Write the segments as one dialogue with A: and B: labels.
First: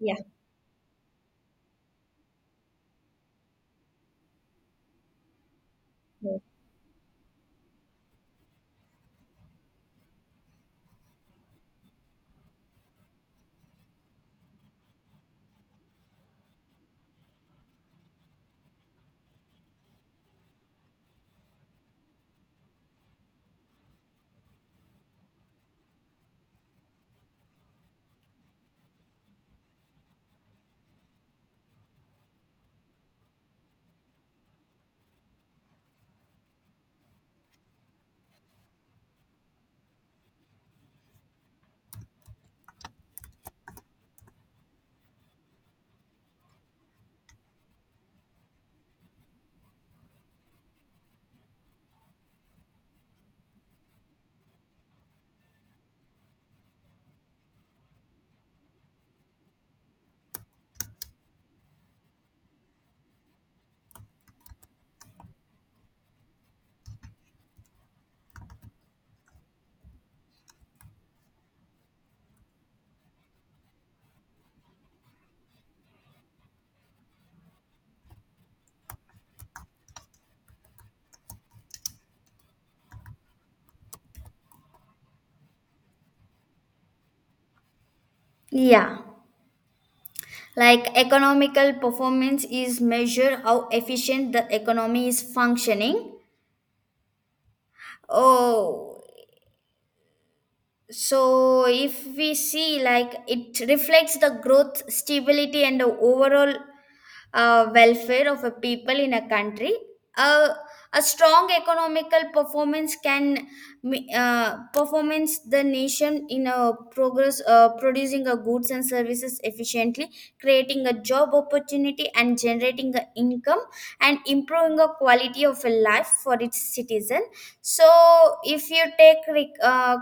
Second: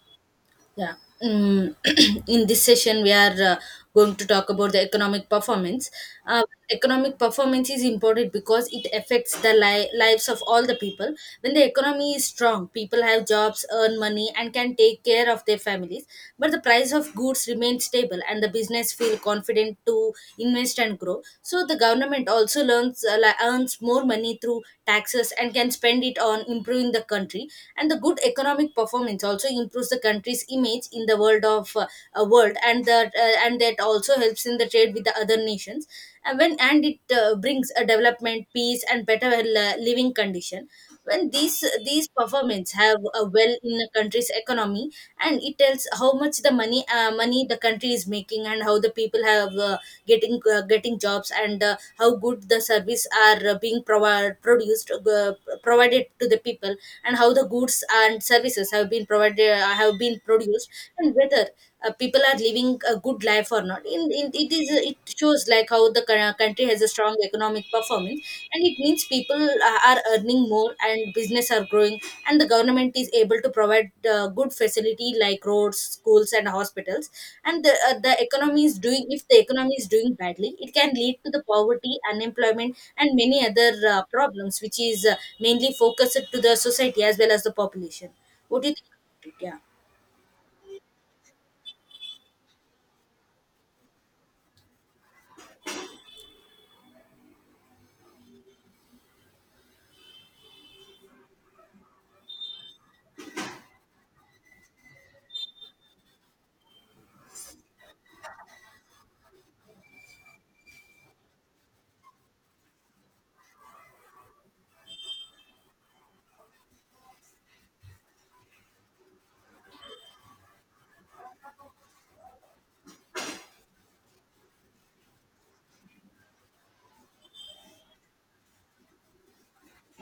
A: Yeah.
B: Yeah. Um, in this session, we are going to talk about the economic performance.
A: yeah.
B: Uh, Economic performance is important because it affects the lives of all the people. When the economy is strong, people have jobs, earn money, and can take care of their families. But the price of goods remains stable, and the business feel confident to invest and grow, so the government also earns more money through taxes and can spend it on improving the country. And the good economic performance also improves the country's image in the world, and that also helps in the trade with the other nations, and it brings a development, peace, and better living condition when these performances have a well in a country's economy, and it tells how much the money the country is making, and how the people have getting jobs, and how good the service are being produced, provided to the people, and how the goods and services have been provided have been produced, and whether people are living a good life or not. In it, is it shows like how the country has a strong economic performance, and it means people are earning more, and business are growing, and the government is able to provide good facility like roads, schools, and hospitals. And the economy is doing if the economy is doing badly, it can lead to the poverty, unemployment, and many other problems, which is mainly focused to the society as well as the population. What do you think
A: Yeah.
B: about it? Yeah.
A: Like economical performance is measure how efficient the economy is functioning. Oh, so if we see like it reflects the growth stability and the overall welfare of a people in a country. uh, a strong economical performance can performance the nation in a progress, producing a goods and services efficiently, creating a job opportunity and generating a income and improving the quality of a life for its citizen. So if you take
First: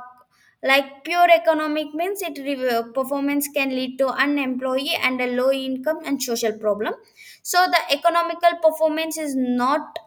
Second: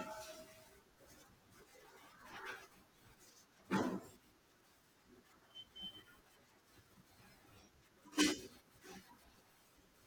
A: like pure economic means it performance can lead to unemployee and a low income and social problem. So the economical performance is not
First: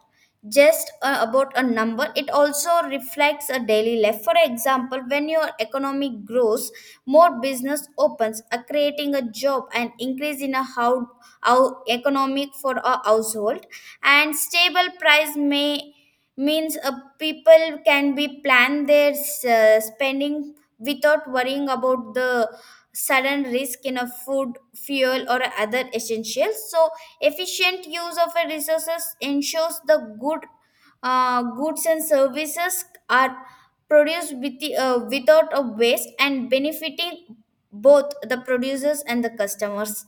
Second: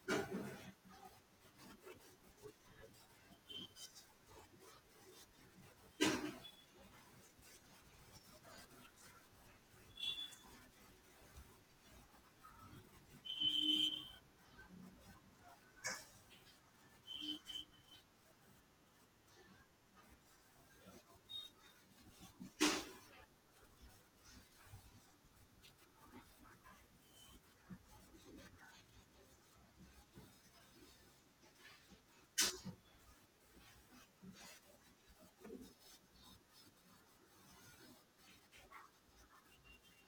A: just about a number, it also reflects a daily life. For example, when your economy grows more business opens, creating a job and increase in a how economic for a household. And stable price may means, people can be plan their spending without worrying about the sudden risk in a food fuel or other essentials. So efficient use of a resources ensures the good goods and services are produced with without a waste and benefiting both the producers and the customers.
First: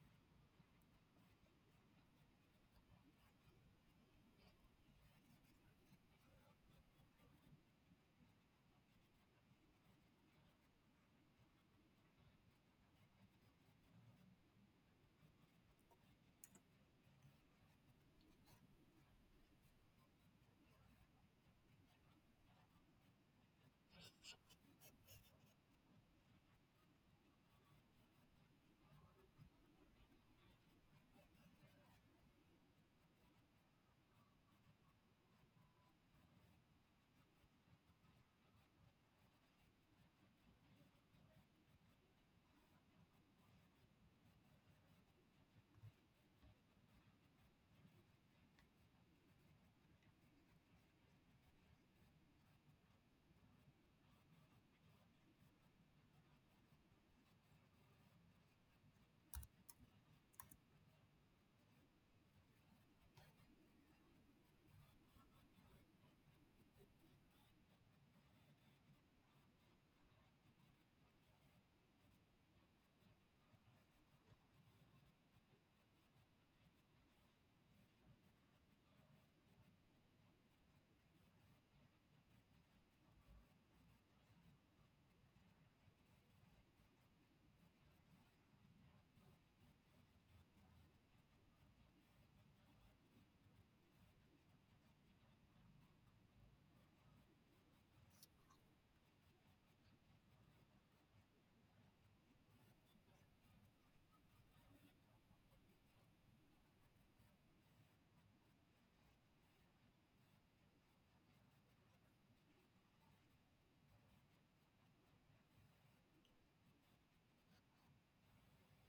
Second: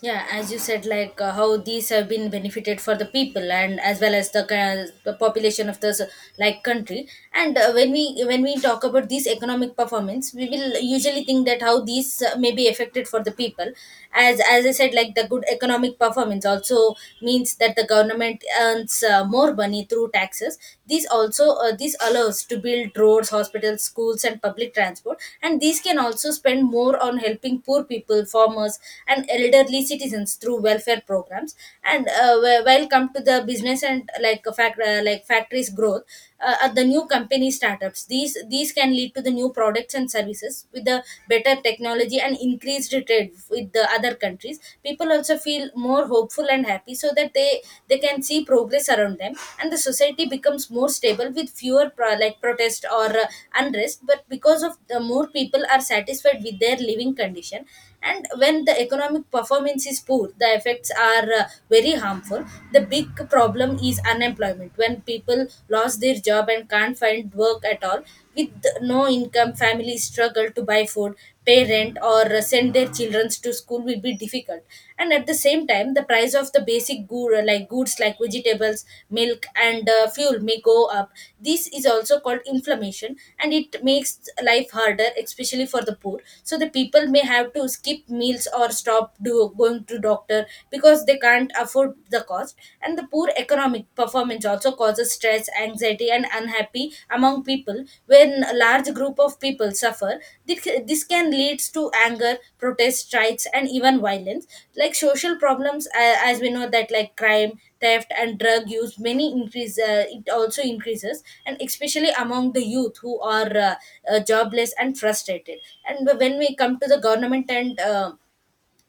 B: Yeah, as you said, like how these have been benefited for the people, and as well as the population of this like country. And uh, when we talk about these economic performance, we will usually think that how these may be affected for the people. As I said, like the good economic performance also means that the government earns more money through taxes. These also this allows to build roads, hospitals, schools, and public transport, and these can also spend more on helping poor people, farmers, and elderly citizens through welfare programs. And while come to the business, and like a fact like factories growth, at the new company startups, these can lead to the new products and services with the better technology and increased trade with the other countries. People also feel more hopeful and happy, so that they can see progress around them, and the society becomes more stable with fewer like protest or unrest, but because of the more people are satisfied with their living condition. And when the economic performance is poor, the effects are very harmful. The big problem is unemployment, when people lost their job and can't find work at all. With no income, families struggle to buy food, pay rent, or send their children to school, will be difficult. And at the same time, the price of the basic good like goods, foods like vegetables, milk, and fuel may go up. This is also called inflammation, and it makes life harder, especially for the poor. So the people may have to skip meals or stop going to doctor because they can't afford the cost. And the poor economic performance also causes stress, anxiety, and unhappy among people. When a large group of people suffer, this can lead to anger, protest, strikes, and even violence, like social problems. As we know that, like crime, theft, and drug use many increase, it also increases, and especially among the youth who are jobless and frustrated. And when we come to the government and uh,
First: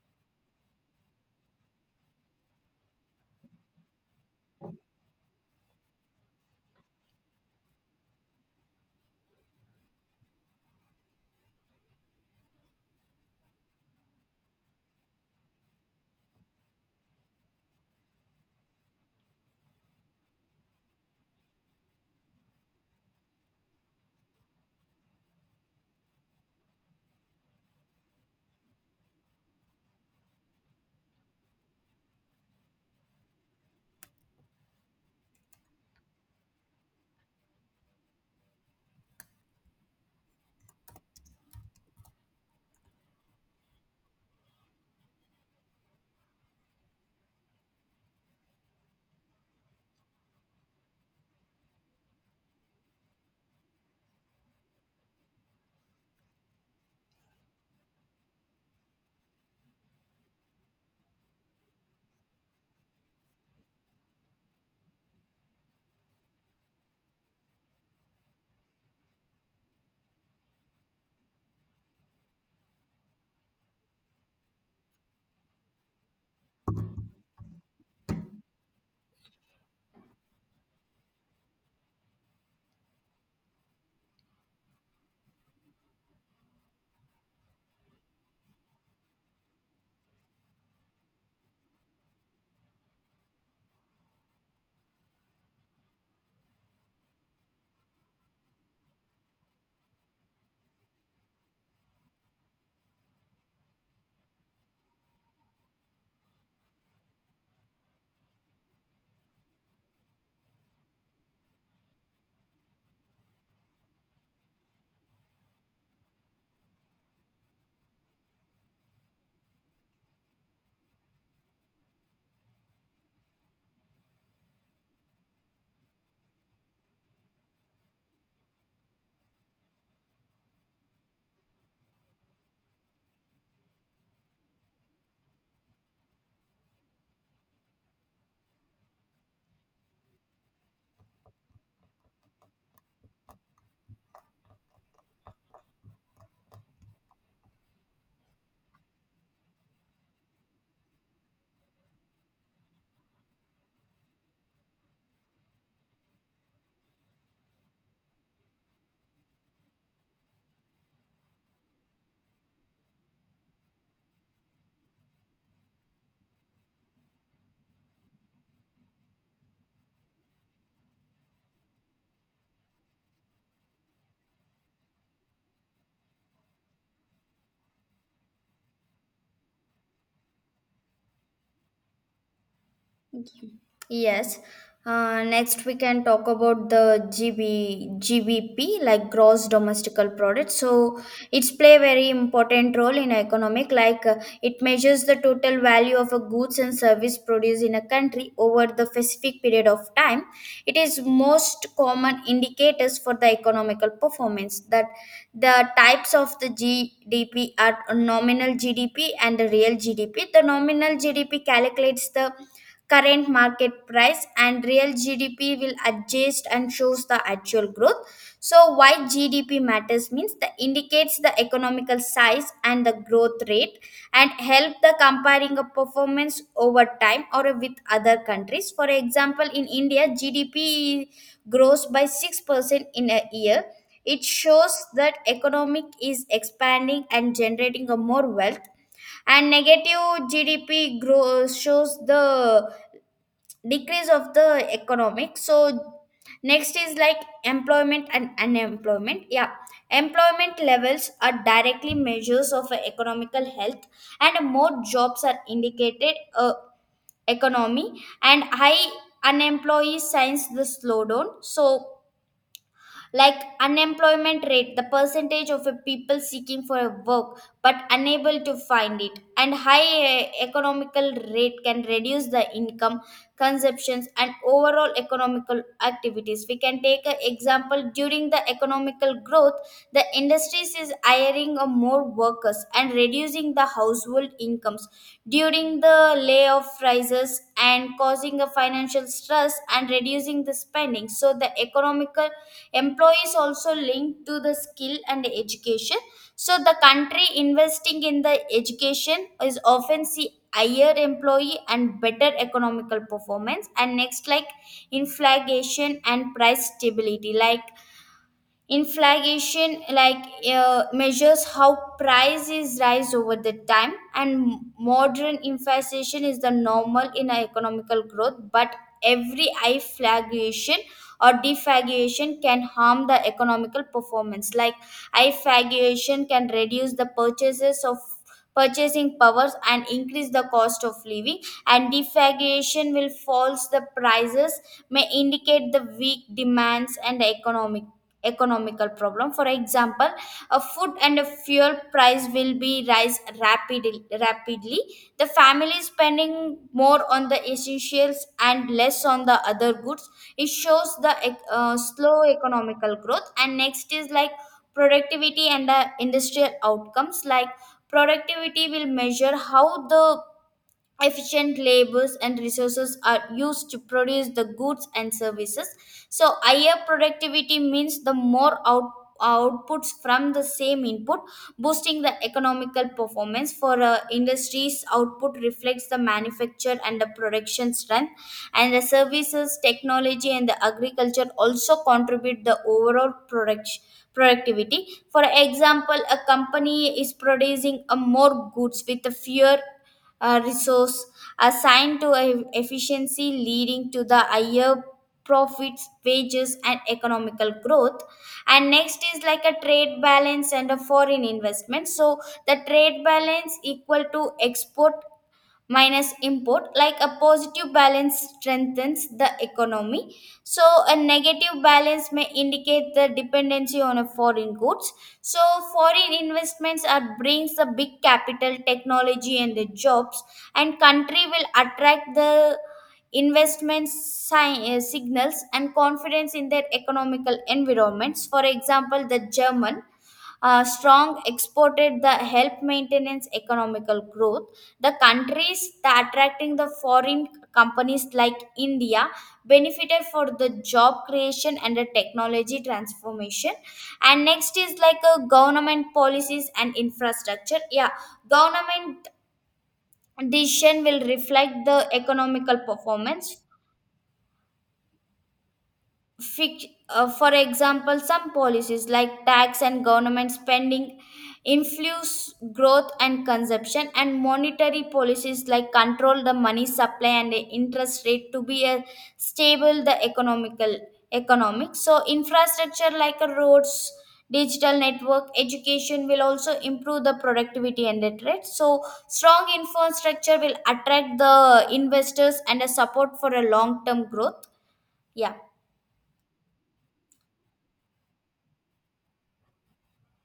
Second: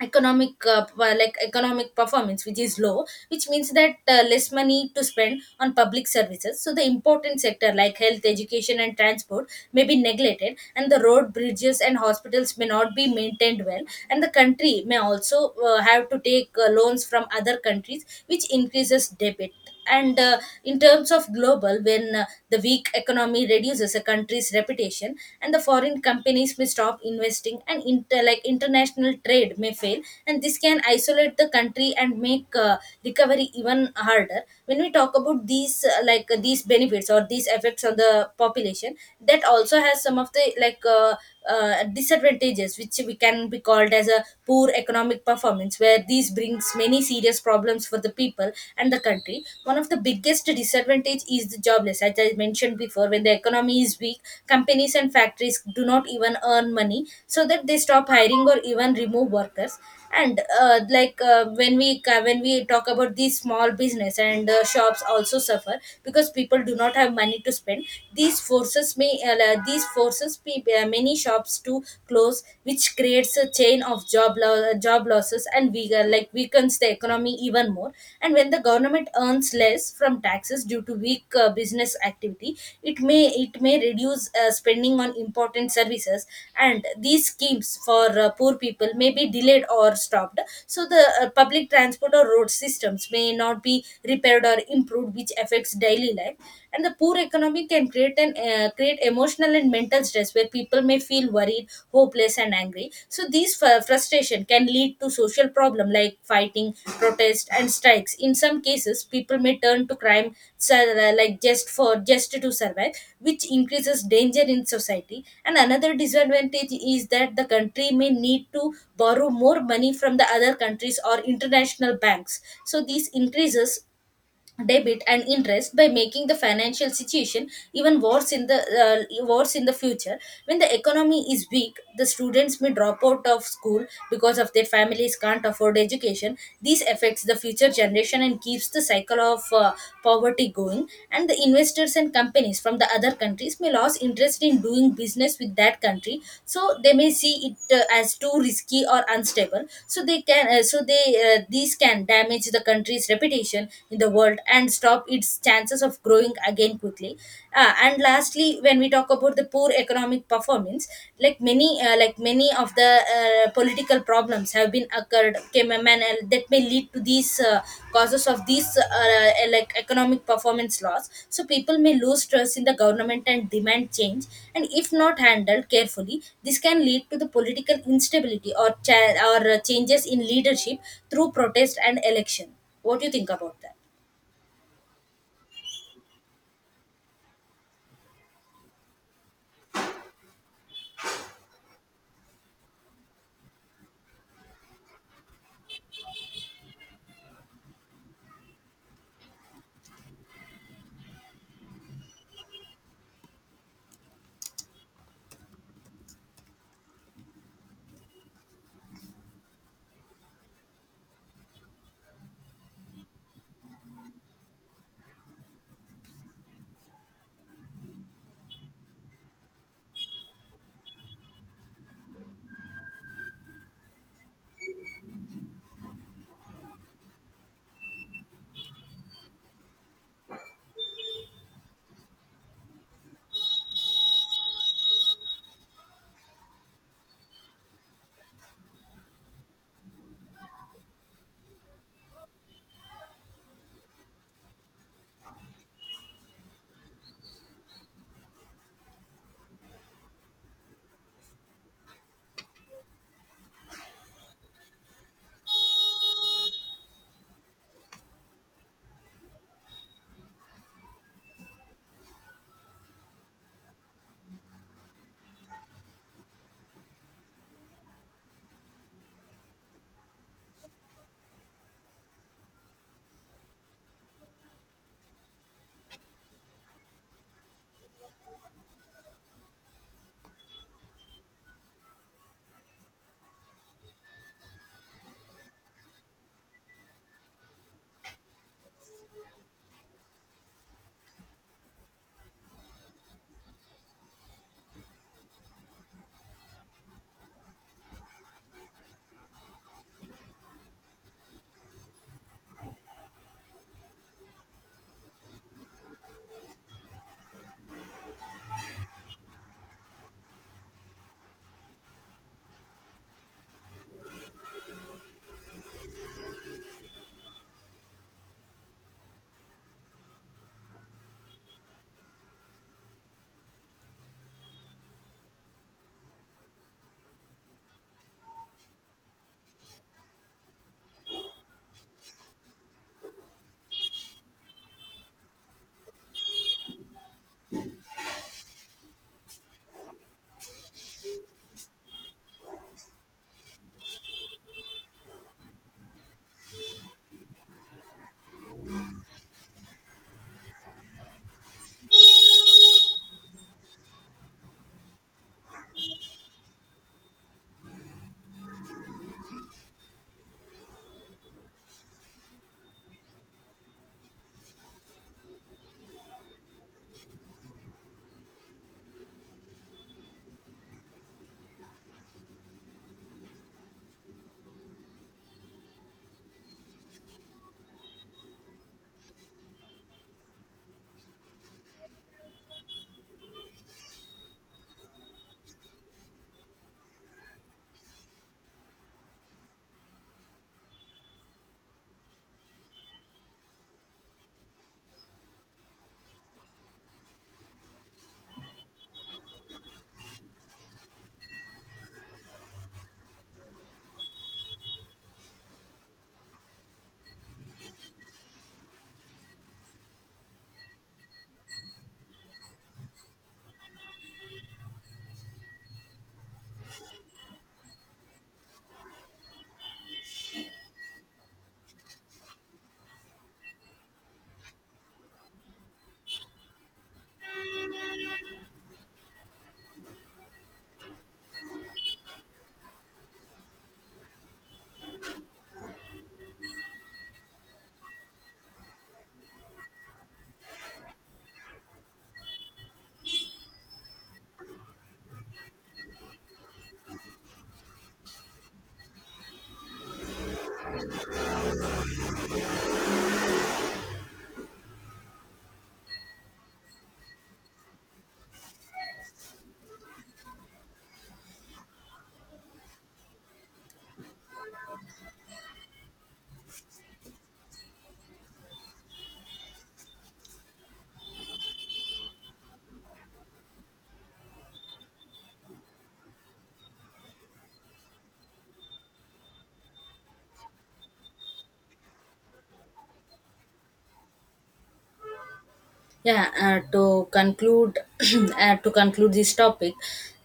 B: economic uh, p- like economic performance which is low, which means that less money to spend on public services. So the important sector like health, education, and transport may be neglected, and the road, bridges, and hospitals may not be maintained well, and the country may also have to take loans from other countries, which increases debt. And in terms of global, when the weak economy reduces a country's reputation, and the foreign companies may stop investing, and like international trade may fail, and this can isolate the country and make recovery even harder. When we talk about these these benefits or these effects on the population, that also has some of the disadvantages which we can be called as a poor economic performance deadlines, where these brings many serious problems for the people and the country. One of the biggest disadvantage is the jobless, as I mentioned before. When the economy is weak, companies and factories do not even earn money, so that they stop hiring or even remove workers. And when we talk about these small business, and shops also suffer because people do not have money to spend. These forces may, many shops to too close, which creates a chain of job losses and like weakens the economy even more. And when the government earns less from taxes due to weak business activity, it may reduce spending on important services, and these schemes for poor people may be delayed or stopped. So the public transport or road systems may not be repaired or improved, which affects daily life. And the poor economy can create an create emotional and mental stress, where people may feel worried, hopeless, and angry. So these frustration can lead to social problem like fighting, protest, and strikes. In some cases, people may turn to crime, like just for just to survive, which increases danger in society. And another disadvantage is that the country may need to borrow more money from the other countries or international banks. So this increases debit and interest, by making the financial situation even worse in the future. When the economy is weak, the students may drop out of school, because of their families can't afford education. This affects the future generation and keeps the cycle of poverty going. And the investors and companies from the other countries may lose interest in doing business with that country, so they may see it as too risky or unstable, so they, these can damage the country's reputation in the world and stop its chances of growing again quickly. And lastly, when we talk about the poor economic performance, like many of the political problems have been occurred came, and that may lead to these causes of these like economic performance loss. So people may lose trust in the government and demand change, and if not handled carefully, this can lead to the political instability or changes in leadership through protest and election. What do you think about that?
A: Yes. Next, we can talk about the G B G B P, like gross domestical product. So it's play very important role in economic. Like it measures the total value of a goods and service produced in a country over the specific period of time. It is most common indicators for the economical performance. That the types of the GDP are nominal GDP and the real GDP. The nominal GDP calculates the current market price and real GDP will adjust and shows the actual growth. So why GDP matters means that indicates the economical size and the growth rate and help the comparing a performance over time or with other countries. For example, in India, GDP grows by 6% in a year. It shows that economic is expanding and generating a more wealth. And negative gdp growth shows the decrease of the economic. So next is like employment and unemployment. Yeah, employment levels are directly measures of a economical health and more jobs are indicated, economy. And high unemployee signs the slowdown. So like unemployment rate the percentage of a people seeking for a work but unable to find it, and high, eh, economical rate can reduce the income consumptions and overall economical activities. We can take an example, during the economical growth the industries is hiring a more workers and reducing the household incomes, during the layoff rises and causing a financial stress and reducing the spending. So the economical employees also linked to the skill and education. So the country investing in the education is often see higher employee and better economical performance. And next, like inflation and price stability. Like inflation, like measures how prices rise over the time, and modern inflation is the normal in a economical growth. But every inflation or deflation can harm the economical performance. Like inflation can reduce the purchases of purchasing powers and increase the cost of living, and deflation will false the prices, may indicate the weak demands and economical problem. For example, a food and a fuel price will be rise rapidly, the family is spending more on the essentials and less on the other goods. It shows the slow economical growth. And next is like productivity and the industrial outcomes. Like productivity will measure how the efficient labors and resources are used to produce the goods and services. So higher productivity means the more outputs from the same input, boosting the economical performance. For industries output reflects the manufacture and the production strength, and the services technology and the agriculture also contribute the overall productivity. For example, a company is producing a more goods with a fewer resource assigned to a efficiency, leading to the higher profits, wages and economical growth. And next is like a trade balance and a foreign investment. So the trade balance equal to export minus import. Like a positive balance strengthens the economy, so a negative balance may indicate the dependency on a foreign goods. So foreign investments are brings the big capital technology and the jobs, and country will attract the signals and confidence in their economical environments. For example, the german strong exported the help maintenance economical growth. The countries that attracting the foreign companies like India benefited for the job creation and the technology transformation. And next is like a government policies and infrastructure. Yeah, government decision will reflect the economical performance. For example, some policies like tax and government spending influence growth and consumption, and monetary policies like control the money supply and the interest rate to be a stable the economic. So infrastructure like a roads, digital network, education will also improve the productivity and the trade. So strong infrastructure will attract the investors and a support for a long term growth. Yeah.
B: Yeah, to conclude, to conclude this topic,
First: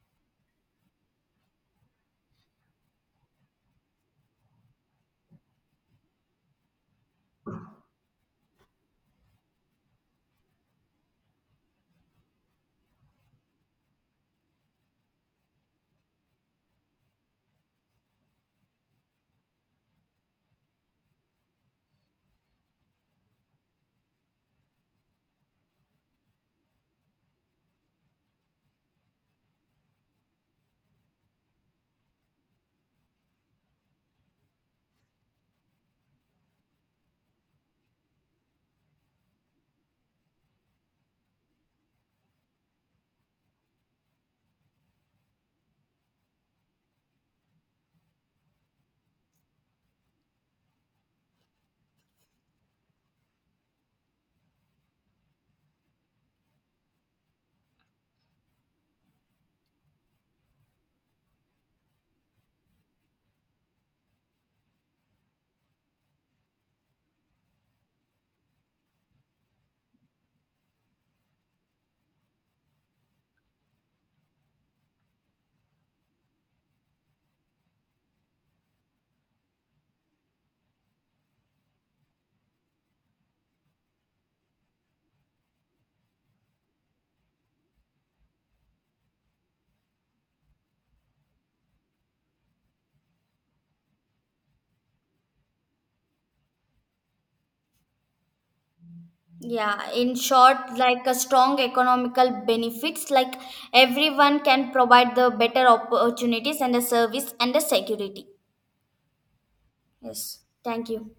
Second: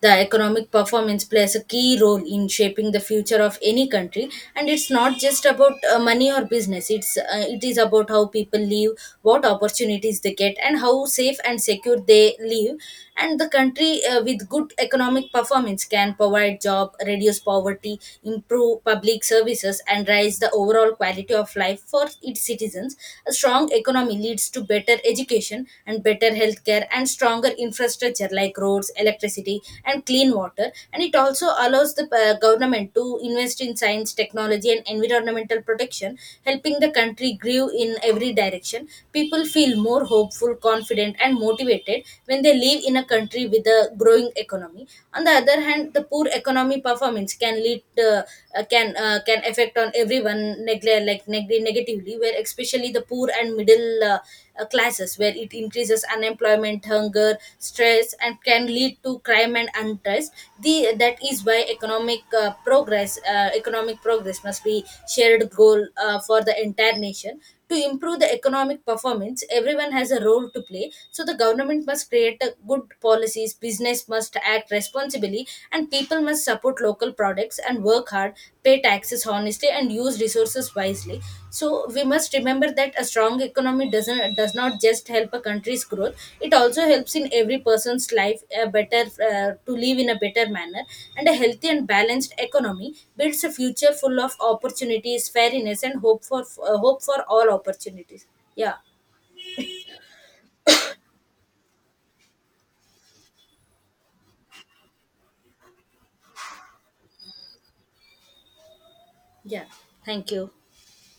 B: the economic performance plays a key role in shaping the future of any country, and it's not just about money or business. It is about how people live, what opportunities they get, and how safe and secure they live. And the country with good economic performance can provide job, reduce poverty, improve public services, and raise the overall quality of life for its citizens. A strong economy leads to better education and better healthcare and stronger infrastructure like roads, electricity, and clean water. And it also allows the government to invest in science, technology, and environmental protection, helping the country grow in every direction. People feel more hopeful, confident, and motivated when they live in a country with a growing economy. On the other hand, the poor economy performance change can lead can affect on everyone neglect like negatively, where especially the poor and middle classes, where it increases unemployment, hunger, stress, and can lead to crime and unrest. The that is why economic progress must be shared goal for the entire nation. To improve the economic performance, everyone has a role to play. So the government must create a good policies, business must act responsibly, and people must support local products and work hard, pay taxes honestly, and use resources wisely. So we must remember that a strong economy does not just help a country's growth, it also helps in every person's life a better, to live in a better manner, and a healthy and balanced economy builds a future full of opportunities, fairness, and hope for hope for all opportunities. Yeah.
A: Yeah, in short, like a strong economical benefits, like everyone can provide the better opportunities and the service and the security.
B: Yeah, thank
A: Yes,
B: you.
A: thank you.